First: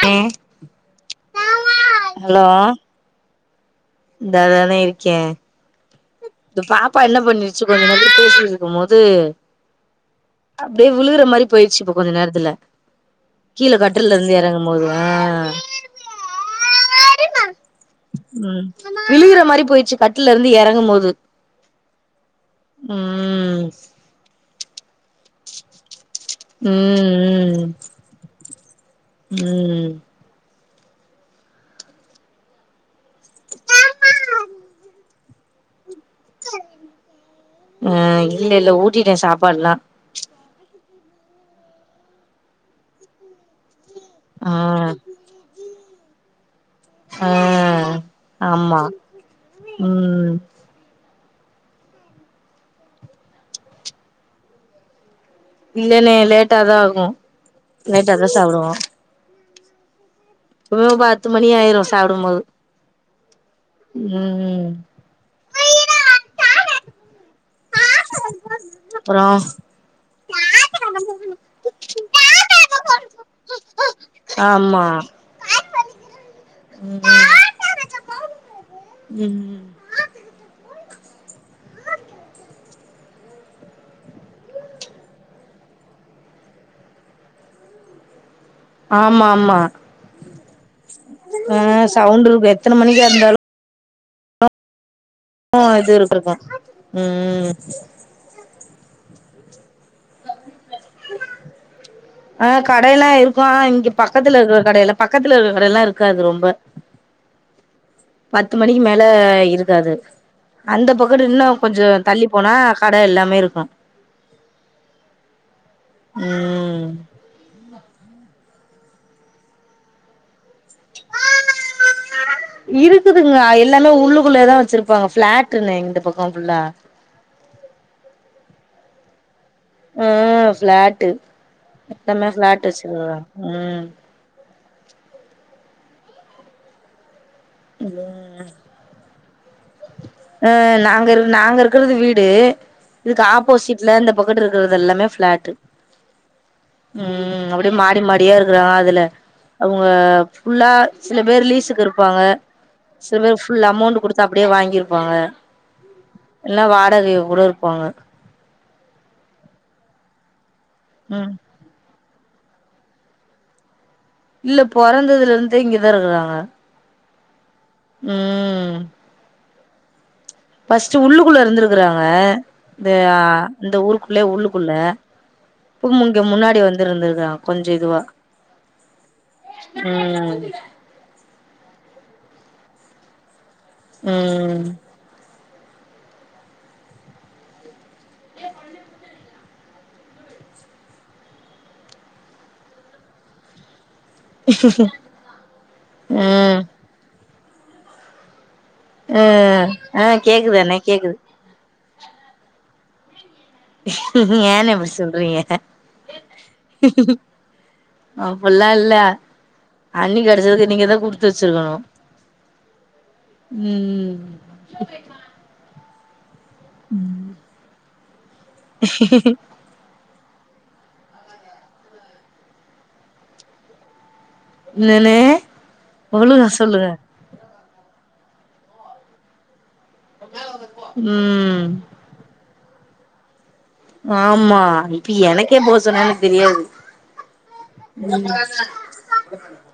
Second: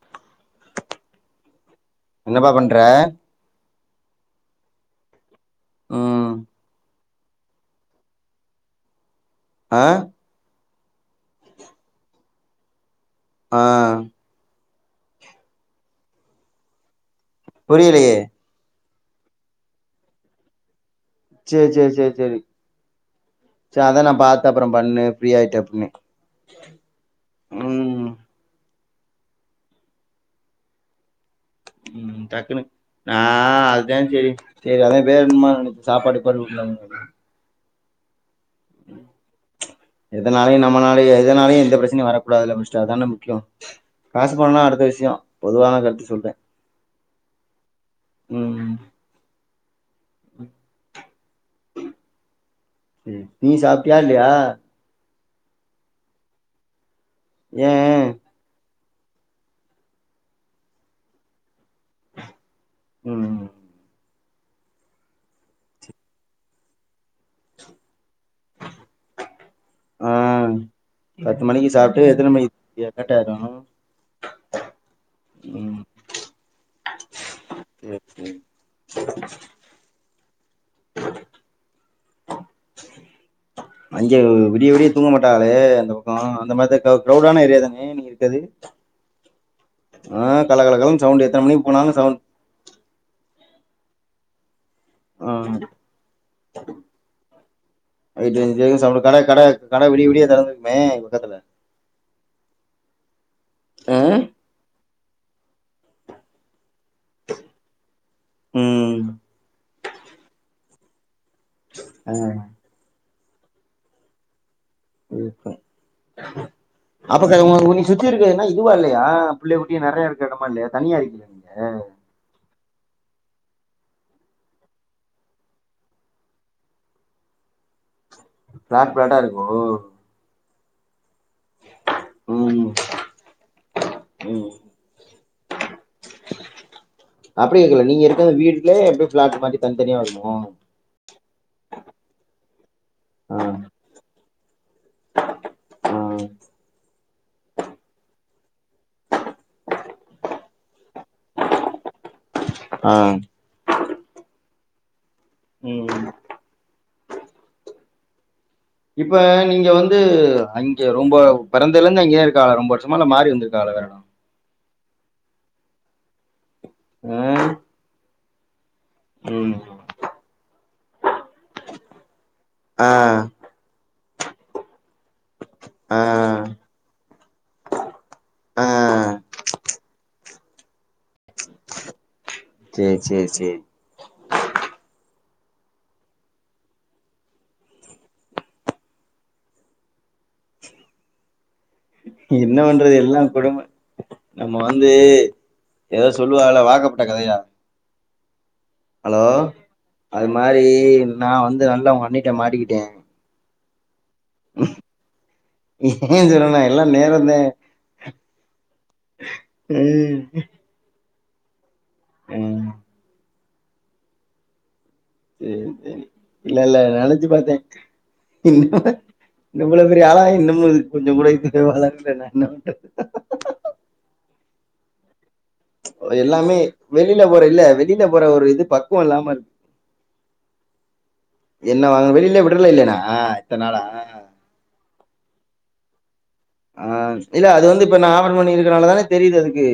hello என்னப்பா பண்ற இந்தாதானே இருக்கே ம் பாப் அப்பா என்ன பண்ணிருச்சு கொஞ்ச நதிரி பேசிருக்குபோது ஹ அப்டியே விழுகுற மாரி போயடுச்சு இப்ப கொஞ்ச நேரத்துல ஆ கீழே கட்டலருந்து எறங்கு போதுவே புரியலையே விழுகுற மாரி போயிடுச்சு கட்டுலருந்து எறங்கும் போது சரி சரி சரி சரி ம் சரி அதா நா பா அ அப்பற பண்ணு இப்டி ஆயிட்ட அப்டின்னு உஹம் உம் உம் டக்குன்னு நான் அதுதான் சரி சரி அதான் வேணுமானு நெனச்சேன் சாப்பாடு பருவத்தில் அஹ் இல்ல இல்ல ஊட்டிட்டேன் சாப்பாடுலாம் இதனாலயும் நம்மனாலே எதுனாலயும் எந்த பிரச்சனையும் வரக்கூடாதுல்ல முடிச்ச அதானே முக்கியம் காசு ஆ பணம்னா அடுத்த விஷயம் பொதுவான கருத்து சொல்றேன் ஆஹ் ஆமாம் உம் நீ சாப்ட்டியா இல்லையா இல்லேனே லேட்டாதான் ஆகும் ஏ லேட்டா தான் சாப்பிடுவோம் எப்பவும் பத்து மணி ஆயிரும் சாப்பிடும்போது உம் உம் ம்ம் அப்புறம் ஆஹ் பத்து மணிக்கு சாப்பிட்டு எத்தனை மணிக்கு லேட்டாயிரும் ஆமா உம் செரி செரி உம் [unintelligible] விடிய விடிய தூங்க மாட்டாகளே அந்த பக்கோ அந்த மாதிரி க்ரௌடான ஏரியா தானே நீ இருக்கது ஆமா ஆமா கலகலகலன்னு சவுண்ட் எத்தன அ மணிக்கு போனாலு சவுண்ட் இரு எத்தன மணிக்க இருந்தாலு ஆ அ இது இருக்ருக்கு ம் நைட்டு அஞ்சு வரைக்கு சவுண்ட் கட கட கட விடிய விடிய தொறந்துருக்குமே பக்கத்துல அ கடையெல்லா இருக் கு இங்க ஆ பக்கத்துல இருக்கிற கடையில பக்கத்துல [unintelligible] கடயெல்லா இருக்காது ரொம்ப பத்து மணிக்கு மேல ம் இருக்காது அந்த பக் [unintelligible] இன்னு கொஞ்சோ ஆ தள்ளி போனா கட எல்லா இருக்கு [inaudible] அப்ப ம் [unintelligible] நீ சுத்தி இருக்கிற என்ன இதுவா இல்லையா பிள்ள குட்டி நெறைய இருக்க எடோ [unintelligible] தனியா இருக்கிங்ளா நீங்க ங்க எல்லாமே உள்ளுக்குள்ளேதா வச்சிருப்பாங்க ஃப்ளாட்டுண்ணே இந்த பக்கோ ஃபுல்லா பிளாட் பிளாட்டாருக்கு ஓ ஃப்ளாட்டு த்தமே ஃபிளாட் வெச்சி [inaudible] உம் ம் அப்டி இருக்கல நீங்க இருக்க ம் வீட்லயே அப்டியே ஃபிளாட் மாரி தனித்தனியா வருமோ அ நாங்க இர் நாங்க இருக்கறது வீடு இதுக்கு ஆ ஆப்போசிட்ல இந்த [unintelligible] றது எல்லாமே ஃபிளாட்டு ஆ உம் அப்டே மாடி மாடியா இருக்கறாங்க அதுல அவுங்க ஃபுல்லா சில பேர் லீஸுக்கு இருப்பாங்க ஆ சில பேர் ஃபுல் அமௌண்டு குடுத் அப்டியே வாங்கியிருப்பாங்க உம் ம் [unintelligible] கூட இருப்பாங்க இப்ப நீங்க வந்து அங் கியே ரொம்ப ம் பிறந்தல இன்ன இங்கியே இருக்காகலா ரொம்ப வருஷமா இல்ல மாறி வந்துருக்காகல வேற எடோ இல்ல பொறந்ததுலருந்தே இங்கதா இருக்கறாங்க உம் உம் உம் பஸ்ட்டு உள்ளுக்குள்ள இருந்துருக்கறாங்க இந்த ஆ அ இந்த ஊருக்கு ள்ளே உள்ளுக்குள்ள ஆ ப்பமு இங்க முன்னாடி வந்திருந்திருக்காங்க கொஞ்ச இதுவா ஆ உம் சேர் சேர் சேரி ம் [inaudible] என்ன பண்றது எல்லாங் கொடும நம்ம வந்து எதோ ம் சொல்லுவாகல்ல வாக்கப்பட்ட கதையா ஹலோ அ ஆ அது கேக்குது மாரி அண்ணே கேக்குது நா வந்து நல்லவ ண்ணிட்ட மாட்டிக்கிட்டே ஏன்னெ இப்டி சொல்றீங்க ஏ சொல்லனா எல்லா நேரந்தே அப்பல்லா இல்ல ம் அண்ணி கெடச்சதுக்கு நீங்கதா குடு துச்சுருகணு உம் உம் சேரி சேரி இல்லல்ல நெனச்சு பாத்தே இன்னு இவ்வளவு பெரிய ஆளாயி இன்னமு இதுக் கொஞ்சங் கூட இதுக் வளருல [unintelligible] ன்னனே எல்லாமே வெளில போற இல்ல வெளி ல போற ஒரு இது பக்குவொ இல்லாமருக் உம் கிடல்ல இல்லேனா ஆமா இப்பி எனக் கே போசன [inaudible] ஆ இல்ல அது வந்து இப்ப நா [unintelligible] பண்ணி வச்சருக்கனாலதானெ தெரிது அதுக்கு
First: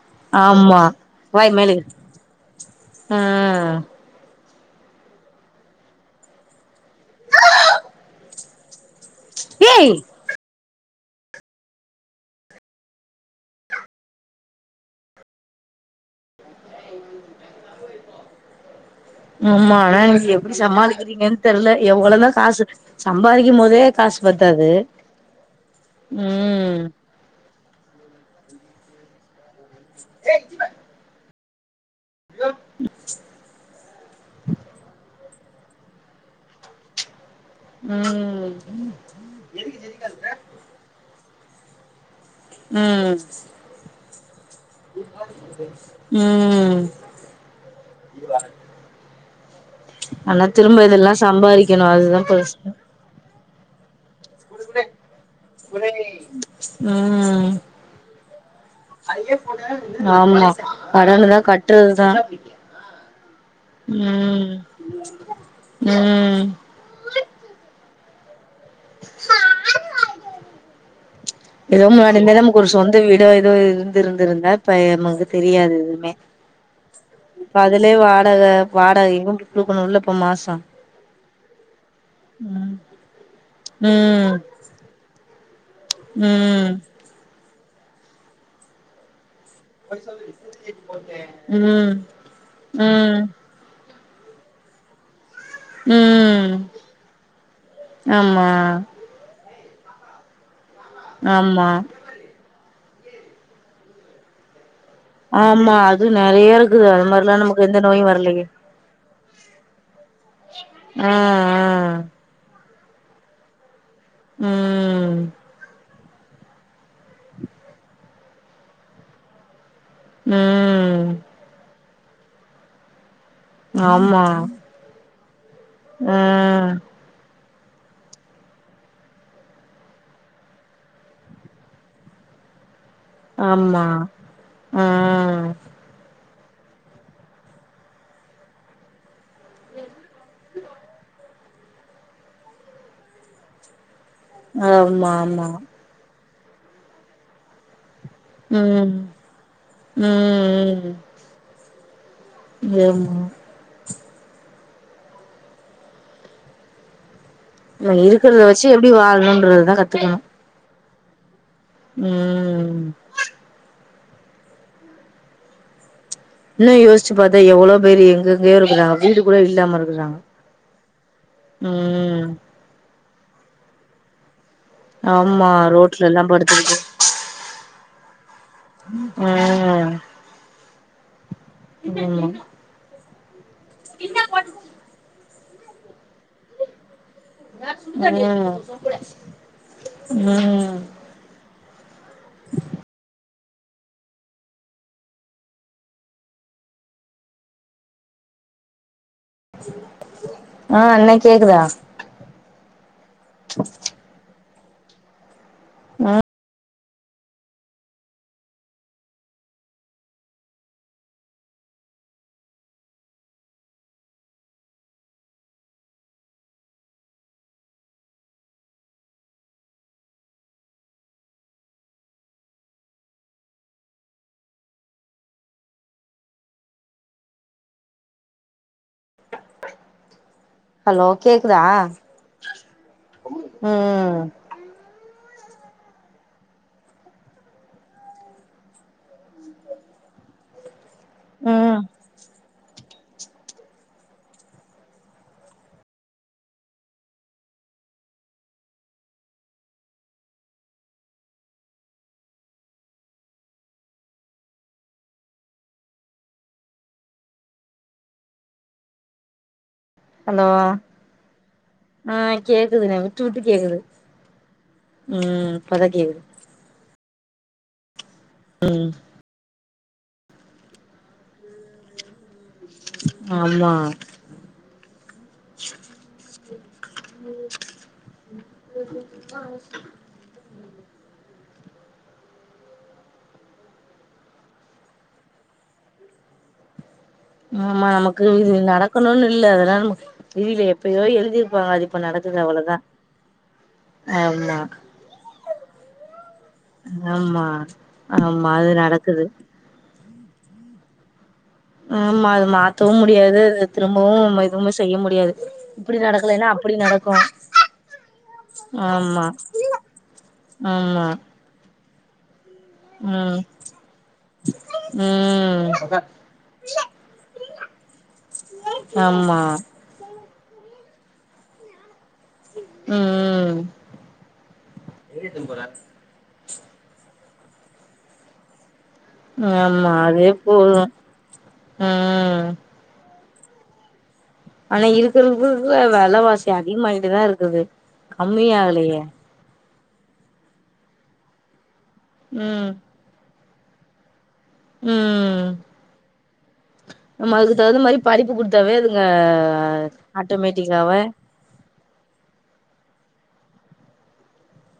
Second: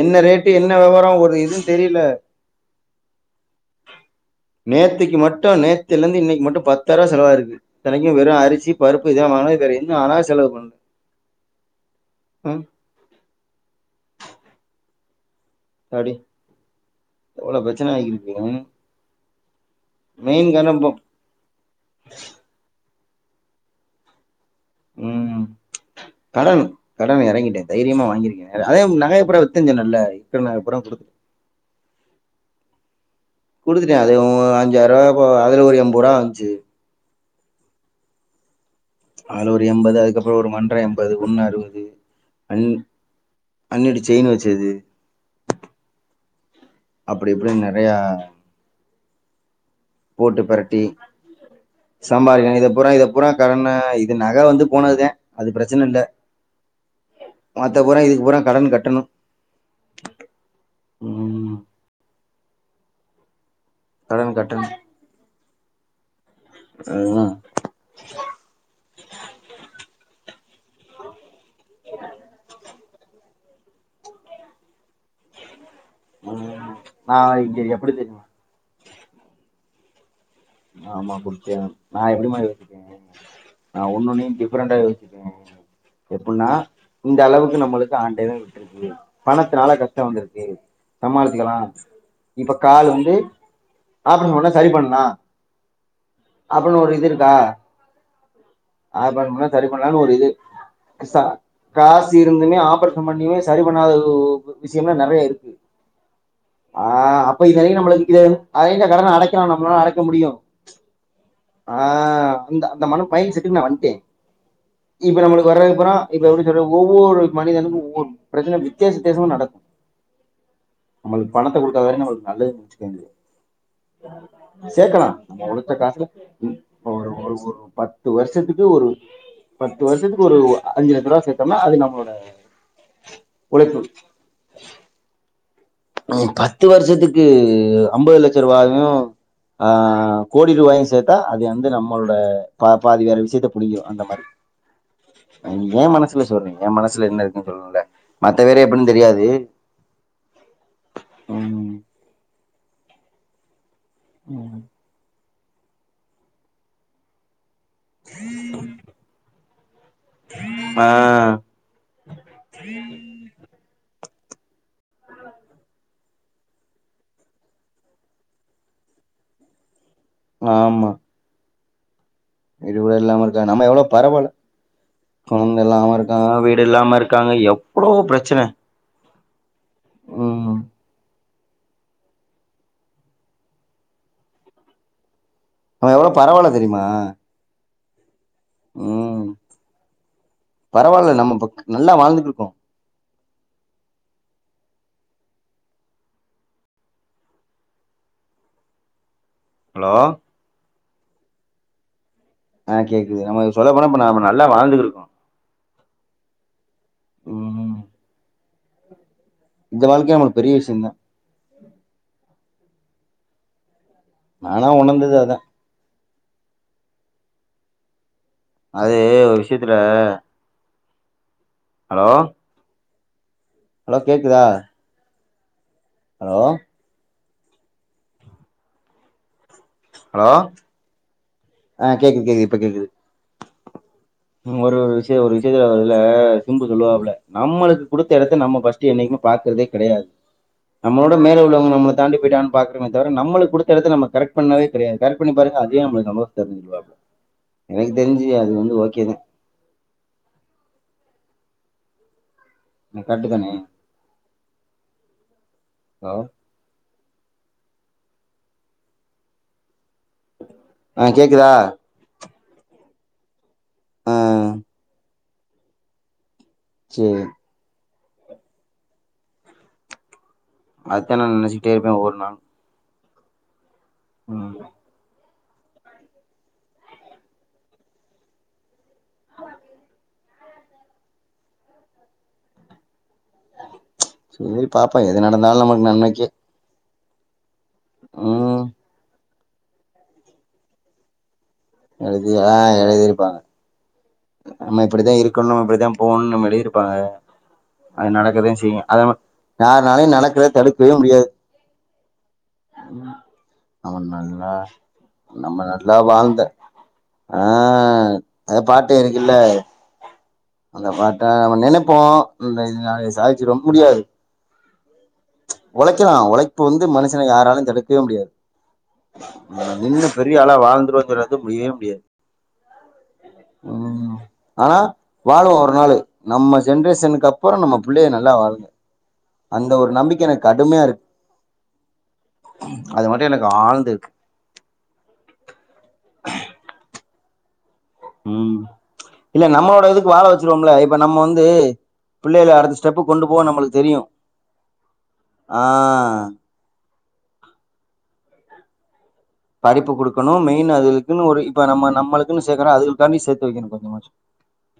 என்ன ரேட்டு என்ன ஆமா வெவரோ ஒரு இது வாய் மேல தெரிய்ல ஆ நேத்திக்கி மட்டு நேத்துலந்து இன்னைக் மட்டு பத்தாய்ருவா செலவாயிருக்கு தனைக்கு வெறு அரிசி பருப் பு இதா வாங்குனோ வேற என்ன ஏய் அனா செலவு பண் ம் த்தாடி எவ்ளோ பெரச்சன ஆயிக்கிருக்கு ம் ஆமா ஆனா நீங்க எப்டி சமாளிக்கிறீங்கன் தெர்ல எவ்வளதா காசு சம்பாதிக்கும்போதே காஸ் பத் உம் கடன் ம் கடன் எறங்கிட்டே தைரியமா வாங்கிருக்கே நகை நகைய பூரா வித் தன் ஜொன்னல்ல இருக்குற நகய பூரா குடுத்து குடுத்துட்டே அது உ அஞ்சாய்ருவா ஓ அதுல ஒரு எம்பருவா வந்ச்சு உம் ஆலொரு எம்பது அதுக்கப்பறோ ஒரு மன்ற எம்பது ஒண்ணு அறுவது அன்னி ம் அண்ணியொட செயின வச்சது உம் அப்டி இப்டின் நறையா ஆனா திரும்ப இதெல்லா சம்பாரிக்கெணு அதுதா கஷ்ட்டோ கடன்னாயி இது நக வந்து போனதுதா அது ப்ரச்சுன்னுல்ல மத்த போற இதுக் போற [unintelligible] ஆம்மா கடனதா ம் கட்டறதுதா கடன் உம் உம் உம் [unintelligible] நமக் ஒரு சொந்த வீட் தே இதோ இருந்துருந்துருந்தா இப்ப எமேக் தெரியாது ப்புமே ம் நா இப்ப இங்க அதுலியே எப்படி தெரியுமா வாடக வாடக [unintelligible] குடுக்குனுல்லப் ஆமா குடுத்தே ஆவணு நா எப்டிமா யோசிக்கணு நா ஒன்னொன்னையு ம் டிஃப்ரெண்டா யோசிக்கனு எப்புன்னா ம் இந்த அளவுக் இது நம்முளுக்கு ஆண்டவே விட்ருக்கு பணத்துனால கஷ்டோ வந்திருக்கு சமாளிச்சுகுலாம் ம் இப்ப கால்லிந்து ம் அப்பிடின் ஒன்னே சரி பண்லா உம் அப்டின்னு ஒரு இது இருக்கா அம்மா ஆப்ரேஷன் பண்ணா சரி பண்ணுலான் ஒரு இது ஹஸ்ஷா ஆமா காஸ்சு இருந்துமே ஆப்பல் மிச்ச பண்ணியே சரி பண்ணாத இது விஷ்யல நெறயா இருக்கு ஆமா அது நெறைய இருக்குது ஹா அது மாரிலா அப்ப இதை நமக்கு [unintelligible] எந்த நோயு வரலையே அடைக்கிறா நம்மலால்ல அடைக்க முடியு ம் ஹ் ஆ ம் ஹ் அந்த மனம் பயின் செட்டிங் நா வன்டேன் ம் இப்ப நம்முளுக் வரதுபூறா இப்ப எப்டி சொல்ற ஒர் ஒரு மனிதனுக்கு ஒவ்வொரு பிரச்சன வித்தியேச வித்தியேசம நடக்கு உம்ஹ் த்தாக நம்ளுக் நல்லது நினச்சுகோங்க ஆமா சேக்கலா [unintelligible] ஆ இப்ப ஒரு ஒரு பத்து வருஷத்துக்கு ஒரு பத்து வருஷத்துக்கு ஒரு அஞ்சுலெச்ச ரூவா சேத்தோம்னா அது நம்மளோட உழைப்பு ஆம்மா ம் ஹ் பத்து வருஷத்துக்கு ஐம்பது லட்சம் ரூபாயும் ஆஹ் கோடி ரூபாயும் சேர்த்தா அது வந்து நம்மளோட பா பாதி வேற விஷயத்த புடிங்கிரு அந்த மாதிரி ஆமா ஆமா சொல்றீங்க என் மனசல என்ன இருக்குன்னு சொல்லுங்ல உம் உம்ஹ் ம், [unintelligible] உம் இருக்கிறத வச்சு எப்படி வாழணும்ன்றத தான் கத்துக்கணும் ஆஹ் உம்ஹ் இன்னு யோஸ்ச்சு பாத்தா எவ்ளோ பேர் எங்கெங்கயோ இருக்குறங்க வீடு கூட இல்லாம இருக் ஆமா உம் இதுவு இல்லாமல் [unintelligible] நம்ம எவ்வளோ பரவால ஆமா கொழந்த இல்லாம ரோட்ல எல்லா இருக்காங்க வீடு படுத்துக்கிட்டு இல்லாம இருக்காங்க எப் வ்ளோ ப்ரச்சனை உம் உம் [inaudible] [unintelligible] நம்ம எவ்ளோ பரவல தெரிமா [inaudible] ம் ம் பரவால்ல நம்ம இப்ப நல்லா வாழ்ந்துட் இருக்கோ ஹலோ அ அண்ணே கேக்குதா அ கேக்குது நம்ம சொல்ல போன [unintelligible] நம்ம நல் லா வாழ்ந்துகிருக்கோ ம் உம் இந்த வாழ்க்கயே நம்மளுக்கு பெரிய விஸியு தா நானா உணர்ந்தது அதா அது ஒரு விஷ்யத்துல ஹலோ ஹலோ கேக்குதா ஹலோ ஹலோ ஹலோ கேக்குதா அ கேக்குது கேக்குது இப்ப கேக்குது ம் ம் ஒரு விஷியோ ஒரு விஷ் [unintelligible] ல சிம்பு சொல்லுவாபுல நம்மளுக்கு குடுத்த எடத்த நம்ம ஃபஸ்ட்டு என்னைக்மே பாக்குற்தே கெடயாது நம்மளோட மேல உள்ளவங்க ம் நம்மள தாண்டி போய்டாங்களான் பா குறோமே தவிர நம்மளுக் குடுத்த எடத்த நம்ம கரெக் பண்ணேவே கெடயாது கரக் பண்ணி பாருங்க அத்யே நம்மளுக்கு நம் [unintelligible] எனக்கு தெரிஞ்சு அது வந்து ஓகே தா என்ன கர்ட்டு தானே ஹலோ ஹலோ ஆ கேக்குதா அ கேக்குதுணே விட்டு விட்டு கேக்குது ஆ உம் இப்போதைக்கி சேரி உம் அதத்தா நா நெனச்சுக்ட்டே இருப்பே ஒவ்வொரு நாளு ஆமா உம் சேரி பாப்போ எது நடந்தாலு நமக்கு நன்மைக்கே ஆமா எனக்கு இது நடக்கணுனு இல்ல எதாவ்து உயிலு எப்பயோ எழுதிற் எழுதி ஆஹ் எழுதிருப்பாங்க ஆமா நம்ம இப்டித்தா இருக்கணு இப்டித்தா போகணுன் நம்ம எழுதிருப்பாங்க ஆமா அது ஆமா நடக்கதா அது செய்யு அதலா நடக்குது யார்நாளு நடக் றத தடுக்கவே முடியாது நேம்மாயாரு மாத்தவு முடியாது திரும்பவு நம்ம எதுவுமே செய்ய முடியாது நம்ம நல்லா இப்டி வாழ்ந்த நடக்கலைனா அப்டி நடக்கு ஆ அந்த பாட்டு ஆமா இருக்குல்ல ஆமா ப்போ இல்ல இதுனால ம் சாதிச்சு ரொம்ப முடியாது ம் ஒழைக்கலா ஒழைப்பு வந்து மனுசன யாராலும் தடுக்கவே முடியாது ஆமாம் பெரியாளா வாழ்ந்துவன் சொல்றது முடியவே முடியாது ம் உம் ஆனா வாழுவோம் ஒரு நாளு நம்ம ஜென்ரேஷனுக்கு அப்புறம் நம்ம பிள்ளைய நல்லா வாழனும் ஆமா அதே போதும் ஹ்ம் அது எனக்கு ஆழ்ந்து இருக்கு அப்படிதான் இருக்குது ஹும் கம்மியாகலையே இல்ல நம்மோ இப்ப இதுக் வாழ வச்சுருவோம்ல இப்ப நம்ம வந்து பிள்ளைய ம் அடுத்த ஸ்டெப்புக் கொண்டு போ நம்மளுக்கு தெரியும் ம் ஆஹ் நம்ம அதுக்கு தகுந்த மாரி படிப்பு குடுத்தாவே அதுக் படிப்புக் குடுக்கணும் மெயின் அதுக்குன்னு ஒரு இப்ப நம்ம நம்மளுக்குன்னு சேக்கரோம் அதுகளுக் காண்டி சேர்த்து வைக்கணும் கொஞ்சமாச்சு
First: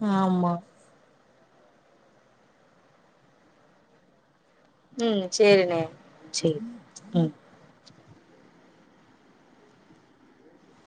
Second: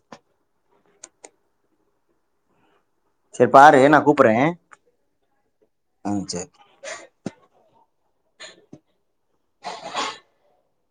ஹு ஆமா செர் பாரு நான் கூப்புறேன் ஹும் சேரின சைரி ஹும்